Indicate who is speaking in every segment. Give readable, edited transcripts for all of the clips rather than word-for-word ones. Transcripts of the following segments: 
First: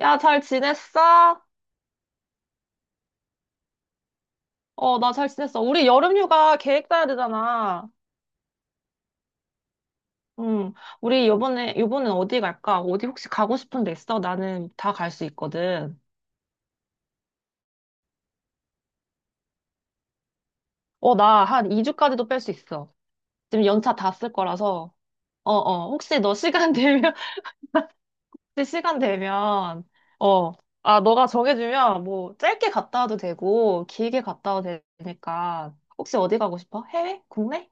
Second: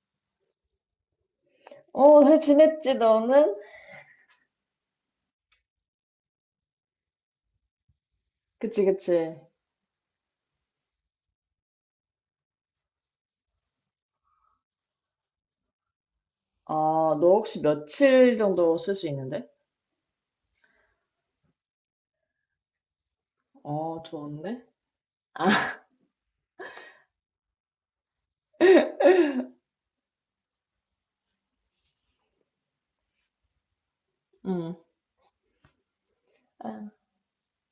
Speaker 1: 야, 잘 지냈어?
Speaker 2: 어, 잘 지냈지, 너는?
Speaker 1: 어, 나 잘 지냈어. 우리 여름휴가 계획 짜야 되잖아.
Speaker 2: 그치, 그치.
Speaker 1: 응. 우리 요번엔 어디 갈까? 어디 혹시 가고 싶은 데 있어? 나는 다 갈 수 있거든.
Speaker 2: 아, 너 혹시 며칠 정도 쓸 수 있는데?
Speaker 1: 어, 나 한 2주까지도 뺄 수 있어. 지금 연차
Speaker 2: 어,
Speaker 1: 다 쓸
Speaker 2: 좋은데?
Speaker 1: 거라서.
Speaker 2: 아,
Speaker 1: 어, 어. 혹시 너 시간 되면, 혹시 시간 되면, 어. 아, 너가 정해주면 뭐 짧게 갔다 와도 되고, 길게 갔다
Speaker 2: 응.
Speaker 1: 와도 되니까. 혹시 어디 가고 싶어?
Speaker 2: 아,
Speaker 1: 해외? 국내?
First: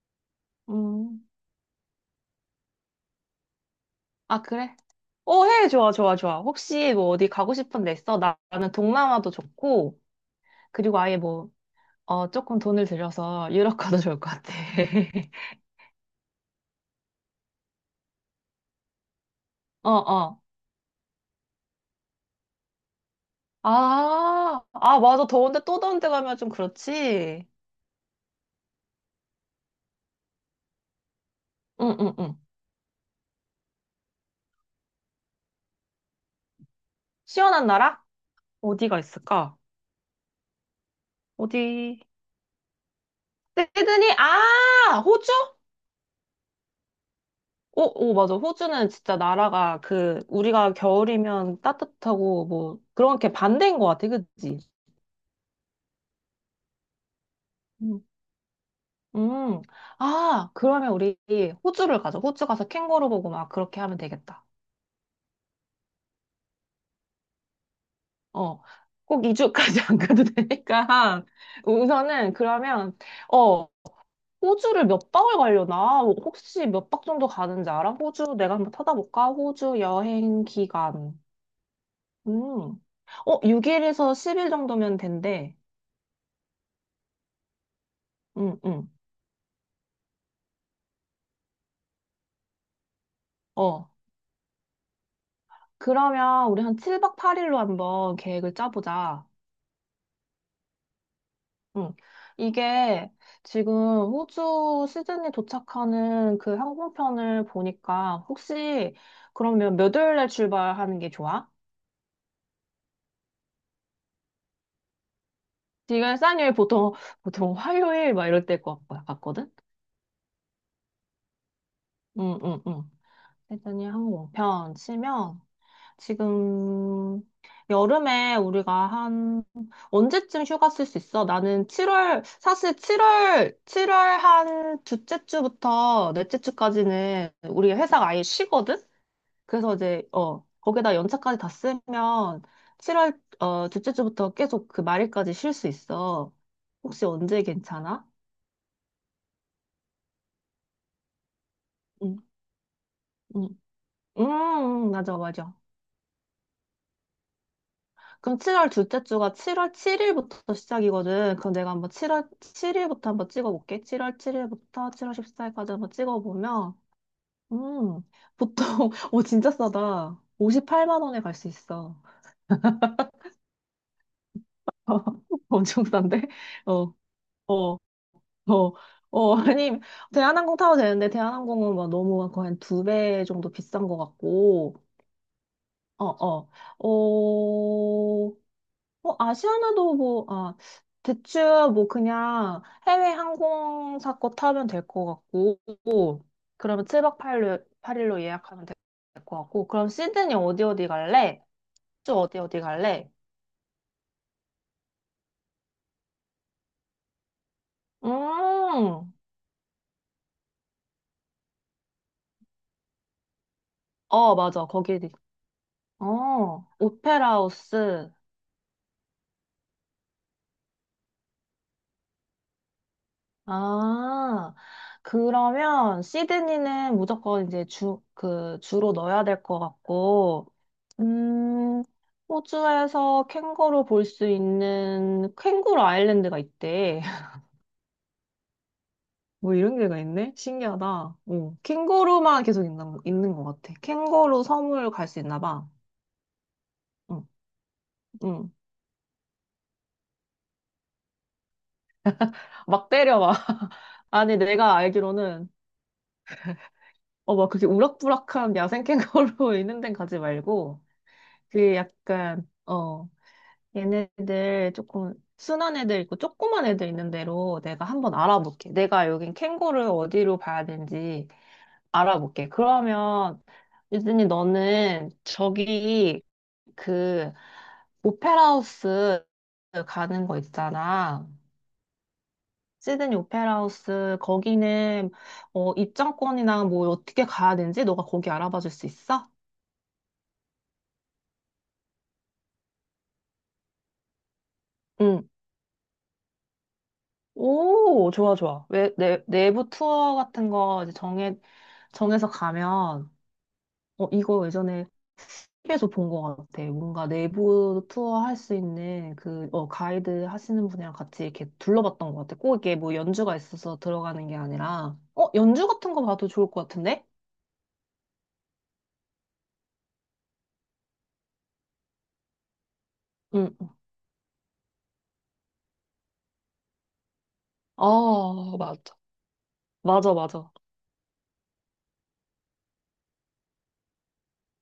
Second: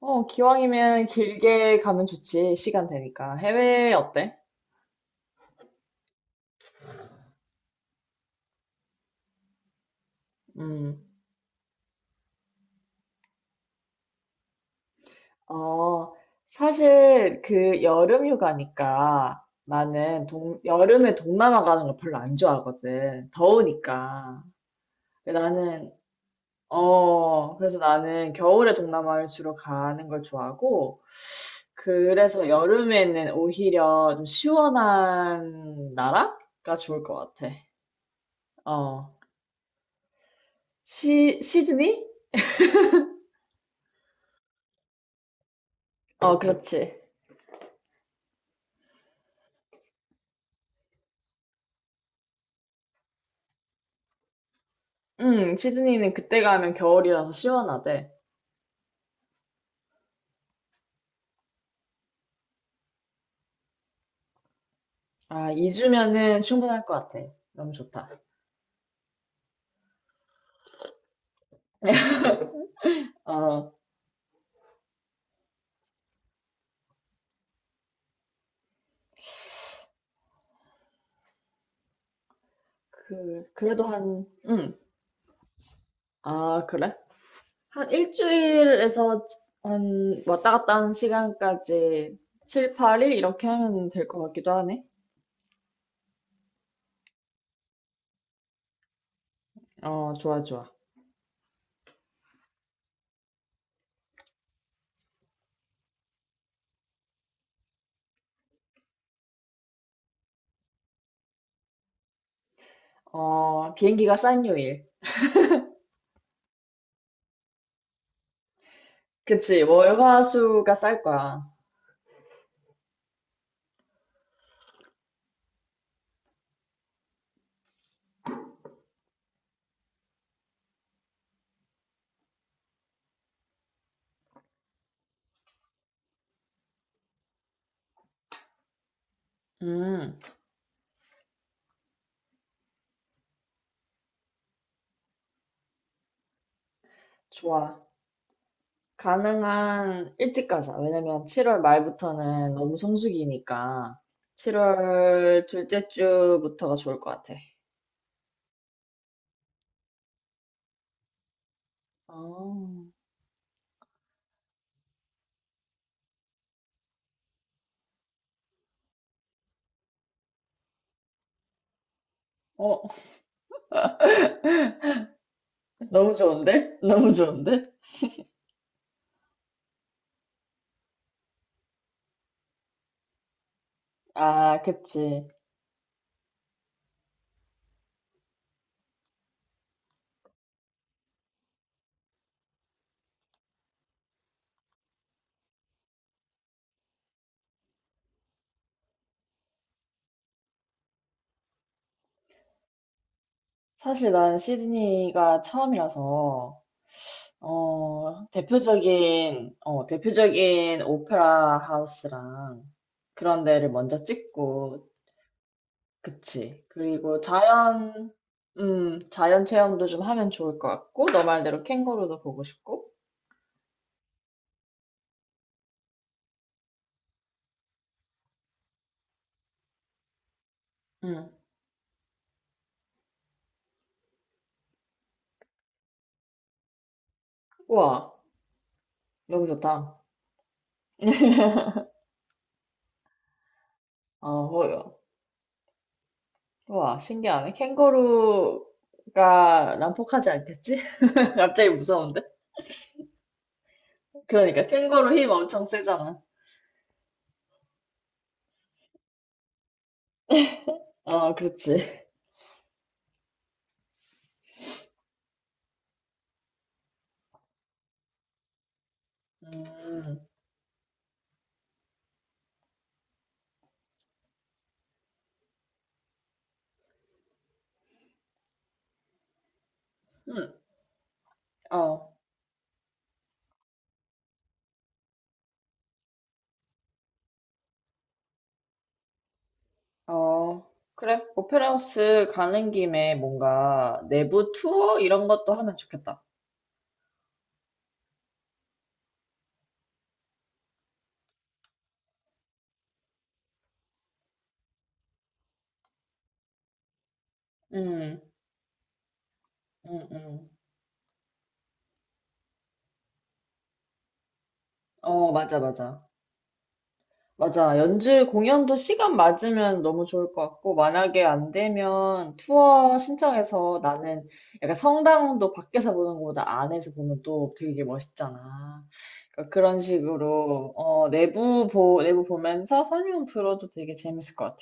Speaker 2: 어, 기왕이면
Speaker 1: 음.
Speaker 2: 길게 가면 좋지, 시간 되니까. 해외 어때?
Speaker 1: 아, 그래? 어, 해. 좋아, 좋아, 좋아. 혹시 뭐 어디 가고 싶은 데 있어? 나는 동남아도 좋고, 그리고
Speaker 2: 음.
Speaker 1: 아예 뭐, 조금 돈을 들여서 유럽 가도 좋을 것 같아.
Speaker 2: 어, 사실 그 여름 휴가니까
Speaker 1: 어,
Speaker 2: 나는
Speaker 1: 어.
Speaker 2: 여름에 동남아 가는 거 별로 안 좋아하거든. 더우니까.
Speaker 1: 아, 아, 맞아. 더운데 또
Speaker 2: 나는
Speaker 1: 더운데 가면 좀 그렇지.
Speaker 2: 그래서 나는 겨울에 동남아를 주로 가는 걸 좋아하고,
Speaker 1: 응, 응, 응.
Speaker 2: 그래서 여름에는 오히려 좀 시원한 나라가 좋을 것 같아.
Speaker 1: 시원한 나라? 어디가
Speaker 2: 어,
Speaker 1: 있을까? 어디?
Speaker 2: 시드니?
Speaker 1: 시드니? 아, 호주?
Speaker 2: 어, 그렇지.
Speaker 1: 오, 오, 맞아. 호주는 진짜 나라가 그, 우리가 겨울이면 따뜻하고 뭐, 그런 게 반대인 것 같아. 그치?
Speaker 2: 응, 시드니는 그때 가면 겨울이라서
Speaker 1: 응.
Speaker 2: 시원하대.
Speaker 1: 음. 아, 그러면 우리 호주를 가자. 호주 가서 캥거루 보고 막 그렇게 하면 되겠다.
Speaker 2: 아, 2주면은 충분할 것 같아. 너무 좋다.
Speaker 1: 어. 꼭 2주까지 안 가도 되니까. 우선은 그러면, 어,
Speaker 2: 어,
Speaker 1: 호주를 몇 박을 가려나? 뭐 혹시 몇 박 정도 가는지 알아? 호주 내가 한번 찾아볼까? 호주 여행 기간. 음. 어,
Speaker 2: 그래도
Speaker 1: 6일에서
Speaker 2: 한,
Speaker 1: 10일
Speaker 2: 응.
Speaker 1: 정도면 된대.
Speaker 2: 아, 그래? 한
Speaker 1: 응, 응,
Speaker 2: 일주일에서 한 왔다 갔다 하는 시간까지 7, 8일 이렇게 하면
Speaker 1: 어.
Speaker 2: 될 것 같기도 하네.
Speaker 1: 그러면 우리 한 7박 8일로 한번 계획을 짜보자.
Speaker 2: 어, 좋아, 좋아.
Speaker 1: 응. 이게 지금 호주 시드니 도착하는 그 항공편을 보니까 혹시 그러면 몇 월에 출발하는 게 좋아?
Speaker 2: 어, 비행기가 싼 요일.
Speaker 1: 지금 싼일 보통 화요일 막 이럴 때일 것 거든.
Speaker 2: 그치, 월화수가 쌀 거야.
Speaker 1: 응, 응, 응. 시드니 항공편 치면 지금 여름에 우리가 한 언제쯤 휴가 쓸 수 있어? 나는 7월 사실 7월 칠월 한 둘째 주부터 넷째 주까지는 우리 회사가 아예 쉬거든? 그래서 이제
Speaker 2: 음,
Speaker 1: 거기다 연차까지 다 쓰면 7월 둘째 주부터 계속 그 말일까지 쉴 수 있어. 혹시 언제
Speaker 2: 좋아.
Speaker 1: 괜찮아?
Speaker 2: 가능한 일찍 가자. 왜냐면 7월
Speaker 1: 응,
Speaker 2: 말부터는 너무
Speaker 1: 응.
Speaker 2: 성수기니까
Speaker 1: 음, 맞아,
Speaker 2: 7월
Speaker 1: 맞아.
Speaker 2: 둘째 주부터가 좋을 것 같아.
Speaker 1: 그럼 7월 둘째 주가 7월 7일부터 시작이거든. 그럼 내가 한번 7월
Speaker 2: 어,
Speaker 1: 7일부터 한번 찍어볼게. 7월 7일부터 7월 14일까지 한번 찍어보면, 음, 보통, 오, 진짜 싸다. 58만 원에 갈 수 있어.
Speaker 2: 어,
Speaker 1: 엄청
Speaker 2: 너무
Speaker 1: 싼데?
Speaker 2: 좋은데?
Speaker 1: 어,
Speaker 2: 너무 좋은데?
Speaker 1: 어. 어, 어, 아니, 대한항공 타도 되는데, 대한항공은 막 너무 막 거의 한두 배 정도 비싼 것
Speaker 2: 아,
Speaker 1: 같고,
Speaker 2: 그치.
Speaker 1: 어, 어, 어, 뭐, 아시아나도 뭐, 아, 대충 뭐 그냥 해외 항공사 거 타면 될 것 같고, 그러면 7박 8일, 팔일로 예약하면 될 것 같고, 그럼 시드니 어디 어디 갈래? 쭉 어디 어디 갈래?
Speaker 2: 사실 난 시드니가 처음이라서 어,
Speaker 1: 음,
Speaker 2: 대표적인 오페라 하우스랑 그런 데를 먼저
Speaker 1: 어, 맞아,
Speaker 2: 찍고.
Speaker 1: 거기,
Speaker 2: 그치.
Speaker 1: 어,
Speaker 2: 그리고
Speaker 1: 오페라 하우스.
Speaker 2: 자연 체험도 좀 하면 좋을 것 같고, 너 말대로 캥거루도 보고 싶고.
Speaker 1: 아, 그러면 시드니는 무조건 이제 주로 넣어야 될 것 같고,
Speaker 2: 음.
Speaker 1: 음, 호주에서 캥거루 볼 수 있는 캥거루 아일랜드가 있대.
Speaker 2: 우와, 너무
Speaker 1: 뭐 이런 데가
Speaker 2: 좋다.
Speaker 1: 있네? 신기하다. 응. 캥거루만 계속 있는 것 같아.
Speaker 2: 아,
Speaker 1: 캥거루
Speaker 2: 허,
Speaker 1: 섬을 갈 수 있나 봐.
Speaker 2: 우와,
Speaker 1: 응,
Speaker 2: 신기하네.
Speaker 1: 응.
Speaker 2: 캥거루가 난폭하지 않겠지? 갑자기 무서운데?
Speaker 1: 막 때려봐. 아니,
Speaker 2: 그러니까
Speaker 1: 내가
Speaker 2: 캥거루 힘
Speaker 1: 알기로는,
Speaker 2: 엄청 세잖아.
Speaker 1: 막 그렇게 우락부락한 야생 캥거루 있는 데 가지 말고,
Speaker 2: 어,
Speaker 1: 그게
Speaker 2: 그렇지.
Speaker 1: 약간, 얘네들 조금 순한 애들 있고 조그만 애들 있는 대로 내가 한번 알아볼게. 내가 여긴 캥거루를
Speaker 2: 음,
Speaker 1: 어디로 봐야 되는지 알아볼게. 그러면 유진이 너는 저기 그 오페라 하우스 가는 거
Speaker 2: 음,
Speaker 1: 있잖아.
Speaker 2: 어,
Speaker 1: 시드니 오페라 하우스 거기는 입장권이나 뭐 어떻게 가야 되는지 너가 거기 알아봐 줄 수 있어?
Speaker 2: 어, 그래. 오페라 하우스 가는 김에 뭔가 내부 투어 이런
Speaker 1: 응.
Speaker 2: 것도 하면 좋겠다.
Speaker 1: 오, 좋아, 좋아. 왜, 내부 투어 같은 거 이제 정해서 가면, 이거 예전에 TV에서 본 것 같아. 뭔가 내부 투어
Speaker 2: 음,
Speaker 1: 할 수 있는 그,
Speaker 2: 음,
Speaker 1: 가이드
Speaker 2: 음.
Speaker 1: 하시는 분이랑 같이 이렇게 둘러봤던 것 같아. 꼭 이게 뭐 연주가 있어서 들어가는 게 아니라,
Speaker 2: 어, 맞아,
Speaker 1: 연주 같은 거
Speaker 2: 맞아.
Speaker 1: 봐도 좋을 것 같은데?
Speaker 2: 맞아. 연주 공연도 시간 맞으면 너무 좋을 것 같고, 만약에 안 되면 투어
Speaker 1: 응.
Speaker 2: 신청해서 나는 약간, 성당도 밖에서 보는 것보다 안에서 보면 또 되게
Speaker 1: 아,
Speaker 2: 멋있잖아.
Speaker 1: 맞아.
Speaker 2: 그러니까 그런
Speaker 1: 맞아, 맞아.
Speaker 2: 식으로, 어, 내부 보면서 설명 들어도 되게 재밌을 것 같아.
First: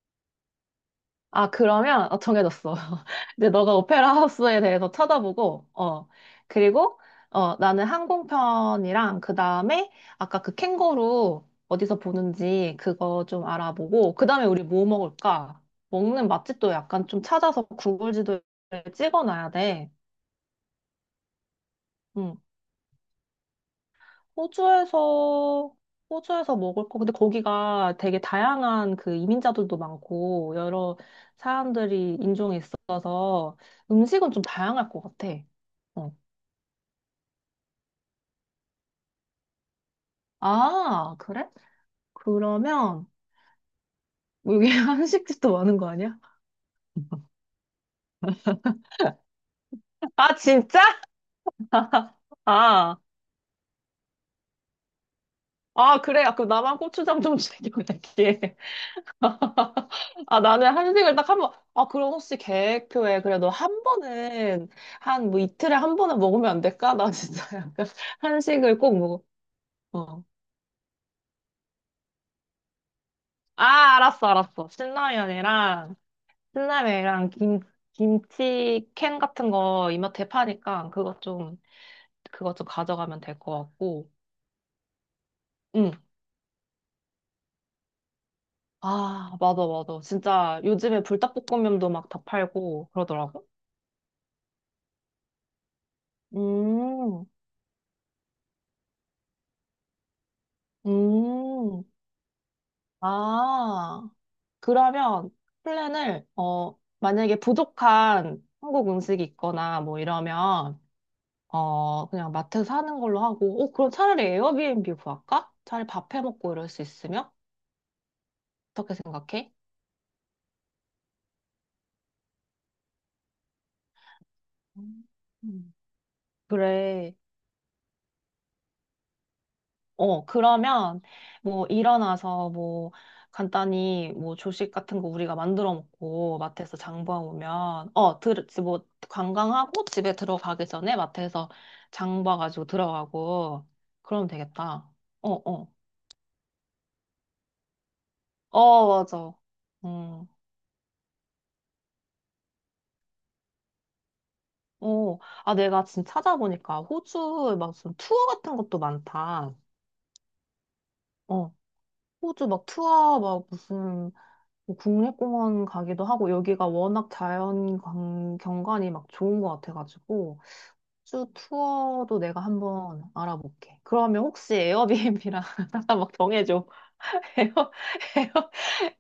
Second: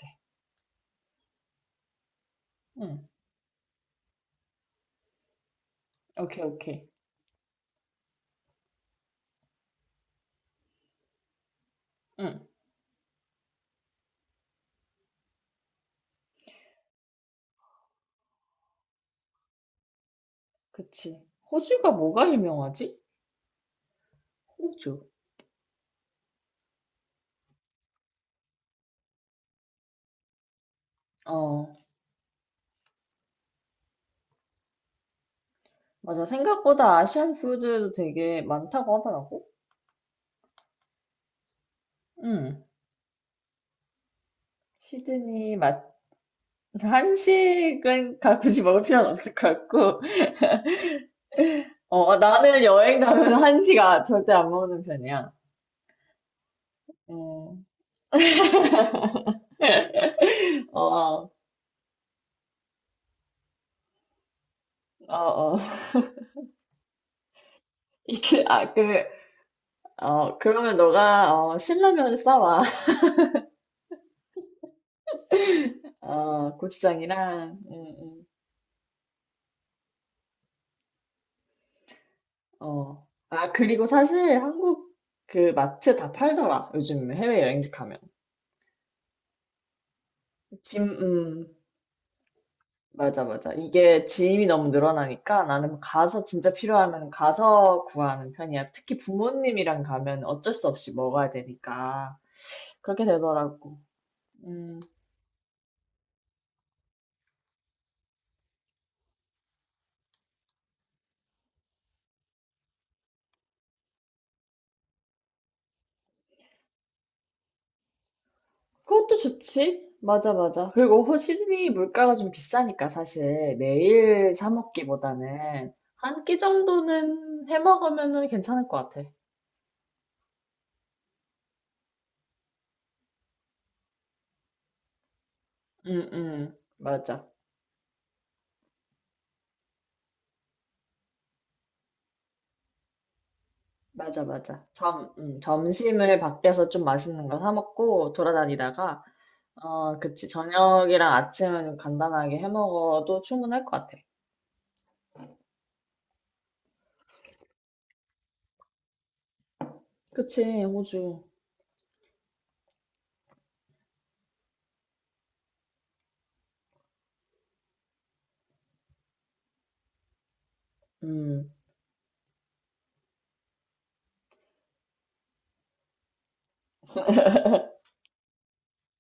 Speaker 1: 아, 그러면, 정해졌어.
Speaker 2: 음.
Speaker 1: 이제 너가 오페라 하우스에 대해서 찾아보고,
Speaker 2: 오케이, 오케이.
Speaker 1: 그리고, 나는 항공편이랑, 그 다음에, 아까 그 캥거루 어디서
Speaker 2: 응,
Speaker 1: 보는지 그거 좀 알아보고, 그 다음에 우리 뭐 먹을까? 먹는 맛집도 약간 좀 찾아서 구글 지도에 찍어 놔야 돼.
Speaker 2: 그치. 호주가 뭐가
Speaker 1: 응.
Speaker 2: 유명하지? 호주.
Speaker 1: 호주에서, 호주에서 먹을 거. 근데 거기가 되게 다양한 그 이민자들도 많고, 여러
Speaker 2: 어,
Speaker 1: 사람들이 인종이 있어서 음식은 좀 다양할 것 같아. 어.
Speaker 2: 맞아. 생각보다 아시안 푸드도 되게 많다고 하더라고.
Speaker 1: 아, 그래?
Speaker 2: 응.
Speaker 1: 그러면, 여기 한식집도
Speaker 2: 시드니
Speaker 1: 많은
Speaker 2: 맛,
Speaker 1: 거 아니야?
Speaker 2: 한식은 굳이 먹을 필요는 없을 것 같고,
Speaker 1: 아, 진짜?
Speaker 2: 어, 어, 나는
Speaker 1: 아,
Speaker 2: 여행 가면 한식 아, 절대 안 먹는 편이야.
Speaker 1: 아, 그래. 아, 그럼 나만 고추장 좀
Speaker 2: 음,
Speaker 1: 챙겨갈게. 아, 나는
Speaker 2: 어,
Speaker 1: 한식을 딱
Speaker 2: 어,
Speaker 1: 한 번, 그럼 혹시 계획표에 그래도 한 번은, 한 뭐
Speaker 2: 어.
Speaker 1: 이틀에 한 번은 먹으면 안 될까? 나 진짜 약간
Speaker 2: 이게, 아,
Speaker 1: 한식을 꼭
Speaker 2: 그,
Speaker 1: 먹어. 어.
Speaker 2: 어, 그러면 너가, 어, 신라면 싸와.
Speaker 1: 아, 알았어, 알았어.
Speaker 2: 어,
Speaker 1: 신라면이랑
Speaker 2: 고추장이랑, 응, 응.
Speaker 1: 김치 캔 같은 거 이마트에 파니까 그것 좀
Speaker 2: 어.
Speaker 1: 가져가면 될
Speaker 2: 아,
Speaker 1: 것
Speaker 2: 그리고
Speaker 1: 같고.
Speaker 2: 사실 한국 그 마트
Speaker 1: 응.
Speaker 2: 다 팔더라, 요즘 해외여행지 가면.
Speaker 1: 아, 맞아, 맞아. 진짜
Speaker 2: 짐,
Speaker 1: 요즘에 불닭볶음면도 막 다 팔고
Speaker 2: 맞아,
Speaker 1: 그러더라고.
Speaker 2: 맞아. 이게 짐이 너무 늘어나니까 나는 가서 진짜 필요하면
Speaker 1: 음,
Speaker 2: 가서 구하는 편이야. 특히 부모님이랑 가면 어쩔 수 없이 먹어야
Speaker 1: 음.
Speaker 2: 되니까. 그렇게 되더라고.
Speaker 1: 아.
Speaker 2: 음,
Speaker 1: 그러면 플랜을, 만약에 부족한 한국 음식이 있거나 뭐 이러면, 그냥 마트에서 사는 걸로 하고, 그럼 차라리 에어비앤비 구할까? 차라리 밥해 먹고 이럴 수 있으면? 어떻게
Speaker 2: 그것도
Speaker 1: 생각해?
Speaker 2: 좋지. 맞아, 맞아. 그리고 시드니 물가가 좀 비싸니까 사실 매일 사 먹기보다는
Speaker 1: 음.
Speaker 2: 한 끼
Speaker 1: 그래.
Speaker 2: 정도는 해 먹으면은 괜찮을 것 같아.
Speaker 1: 어, 그러면 뭐 일어나서 뭐 간단히 뭐 조식 같은 거 우리가 만들어 먹고 마트에서 장봐
Speaker 2: 맞아.
Speaker 1: 오면 뭐 관광하고 집에 들어가기 전에 마트에서 장 봐가지고 들어가고
Speaker 2: 맞아,
Speaker 1: 그러면
Speaker 2: 맞아.
Speaker 1: 되겠다.
Speaker 2: 점,
Speaker 1: 어,
Speaker 2: 음,
Speaker 1: 어.
Speaker 2: 점심을 밖에서 좀 맛있는 거 사 먹고
Speaker 1: 어,
Speaker 2: 돌아다니다가,
Speaker 1: 맞아.
Speaker 2: 어,
Speaker 1: 음.
Speaker 2: 그치, 저녁이랑 아침은 간단하게 해 먹어도 충분할 것 같아.
Speaker 1: 어. 아, 내가 지금 찾아보니까 호주 막 무슨 투어 같은 것도 많다.
Speaker 2: 그치, 호주.
Speaker 1: 어. 호주 막 투어 막 무슨 뭐 국립공원 가기도 하고 여기가 워낙 경관이 막 좋은 것 같아가지고 주
Speaker 2: 음,
Speaker 1: 투어도 내가 한번 알아볼게. 그러면 혹시 에어비앤비랑 잠깐 막 정해줘. 에어 에어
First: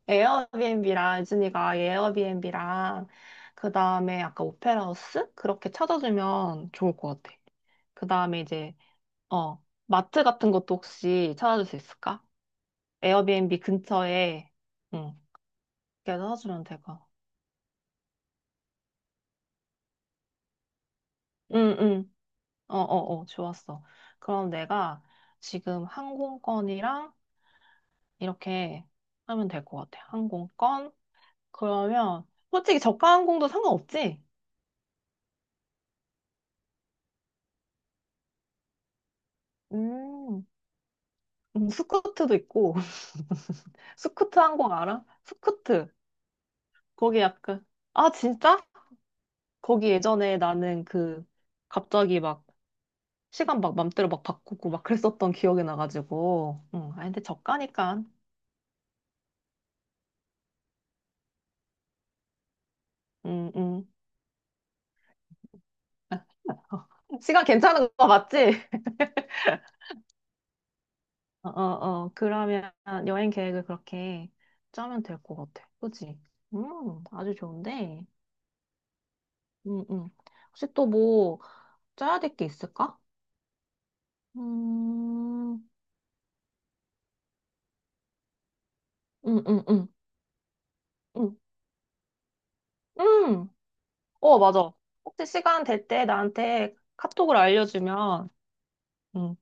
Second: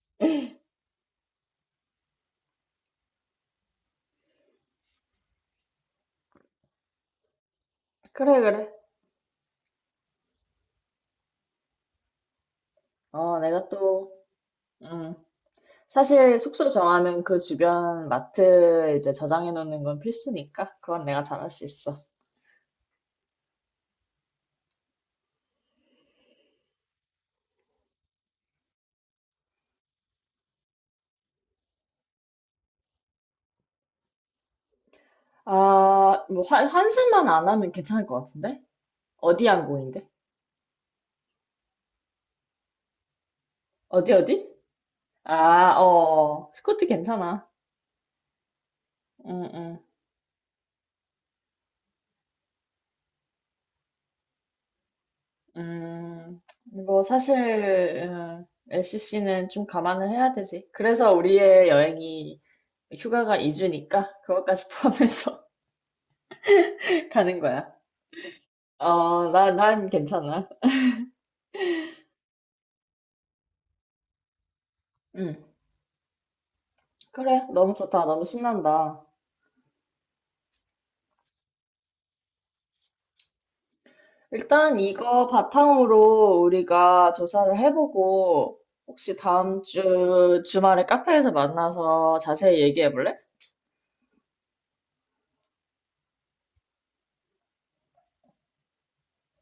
Speaker 1: 에어비앤비랑 유진이가 에어비앤비랑 그 다음에 아까 오페라 하우스 그렇게 찾아주면 좋을 것 같아. 그
Speaker 2: 그래,
Speaker 1: 다음에
Speaker 2: 그래.
Speaker 1: 이제 마트 같은 것도 혹시 찾아줄 수 있을까?
Speaker 2: 어,
Speaker 1: 에어비앤비
Speaker 2: 내가 또,
Speaker 1: 근처에 응
Speaker 2: 음,
Speaker 1: 렇게
Speaker 2: 사실
Speaker 1: 찾아주면
Speaker 2: 숙소
Speaker 1: 될까?
Speaker 2: 정하면 그 주변 마트 이제 저장해 놓는 건 필수니까. 그건 내가 잘 할 수 있어.
Speaker 1: 응응 어, 어, 어, 좋았어. 그럼 내가 지금 항공권이랑 이렇게 하면 될 것 같아. 항공권. 그러면 솔직히 저가 항공도 상관없지?
Speaker 2: 아, 뭐, 환승만 안 하면 괜찮을 것 같은데? 어디 항공인데?
Speaker 1: 음, 스쿠트도 있고.
Speaker 2: 어디,
Speaker 1: 스쿠트
Speaker 2: 어디?
Speaker 1: 항공 알아?
Speaker 2: 아,
Speaker 1: 스쿠트.
Speaker 2: 어, 스쿼트
Speaker 1: 거기
Speaker 2: 괜찮아.
Speaker 1: 약간, 아, 진짜?
Speaker 2: 응응.
Speaker 1: 거기 예전에 나는 그, 갑자기 막, 시간 막 맘대로 막 바꾸고 막 그랬었던 기억이
Speaker 2: 음.
Speaker 1: 나가지고. 응,
Speaker 2: 뭐,
Speaker 1: 아, 근데 저가니까.
Speaker 2: 사실, LCC는 좀 감안을 해야 되지. 그래서 우리의 여행이, 휴가가
Speaker 1: 음, 음.
Speaker 2: 2주니까 그것까지 포함해서 가는
Speaker 1: 시간
Speaker 2: 거야.
Speaker 1: 괜찮은 거 맞지?
Speaker 2: 어, 난 괜찮아.
Speaker 1: 어, 어, 어. 그러면 여행 계획을 그렇게 짜면 될
Speaker 2: 응.
Speaker 1: 것 같아. 그치? 아주
Speaker 2: 그래. 너무 좋다.
Speaker 1: 좋은데.
Speaker 2: 너무 신난다.
Speaker 1: 음, 음. 혹시 또 뭐 짜야 될 게 있을까?
Speaker 2: 일단 이거
Speaker 1: 음,
Speaker 2: 바탕으로 우리가 조사를 해보고, 혹시
Speaker 1: 음,
Speaker 2: 다음
Speaker 1: 음, 음,
Speaker 2: 주 주말에 카페에서
Speaker 1: 음.
Speaker 2: 만나서 자세히 얘기해 볼래?
Speaker 1: 음. 어, 맞아. 혹시 시간 될 때 나한테 카톡을 알려주면, 음,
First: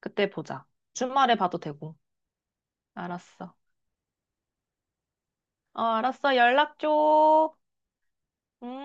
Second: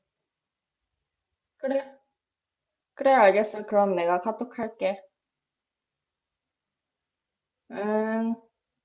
Speaker 1: 그때 보자. 주말에 봐도 되고.
Speaker 2: 그래. 그래,
Speaker 1: 알았어.
Speaker 2: 알겠어. 그럼 내가 카톡 할게.
Speaker 1: 어, 알았어. 연락 줘.
Speaker 2: 응.
Speaker 1: 음.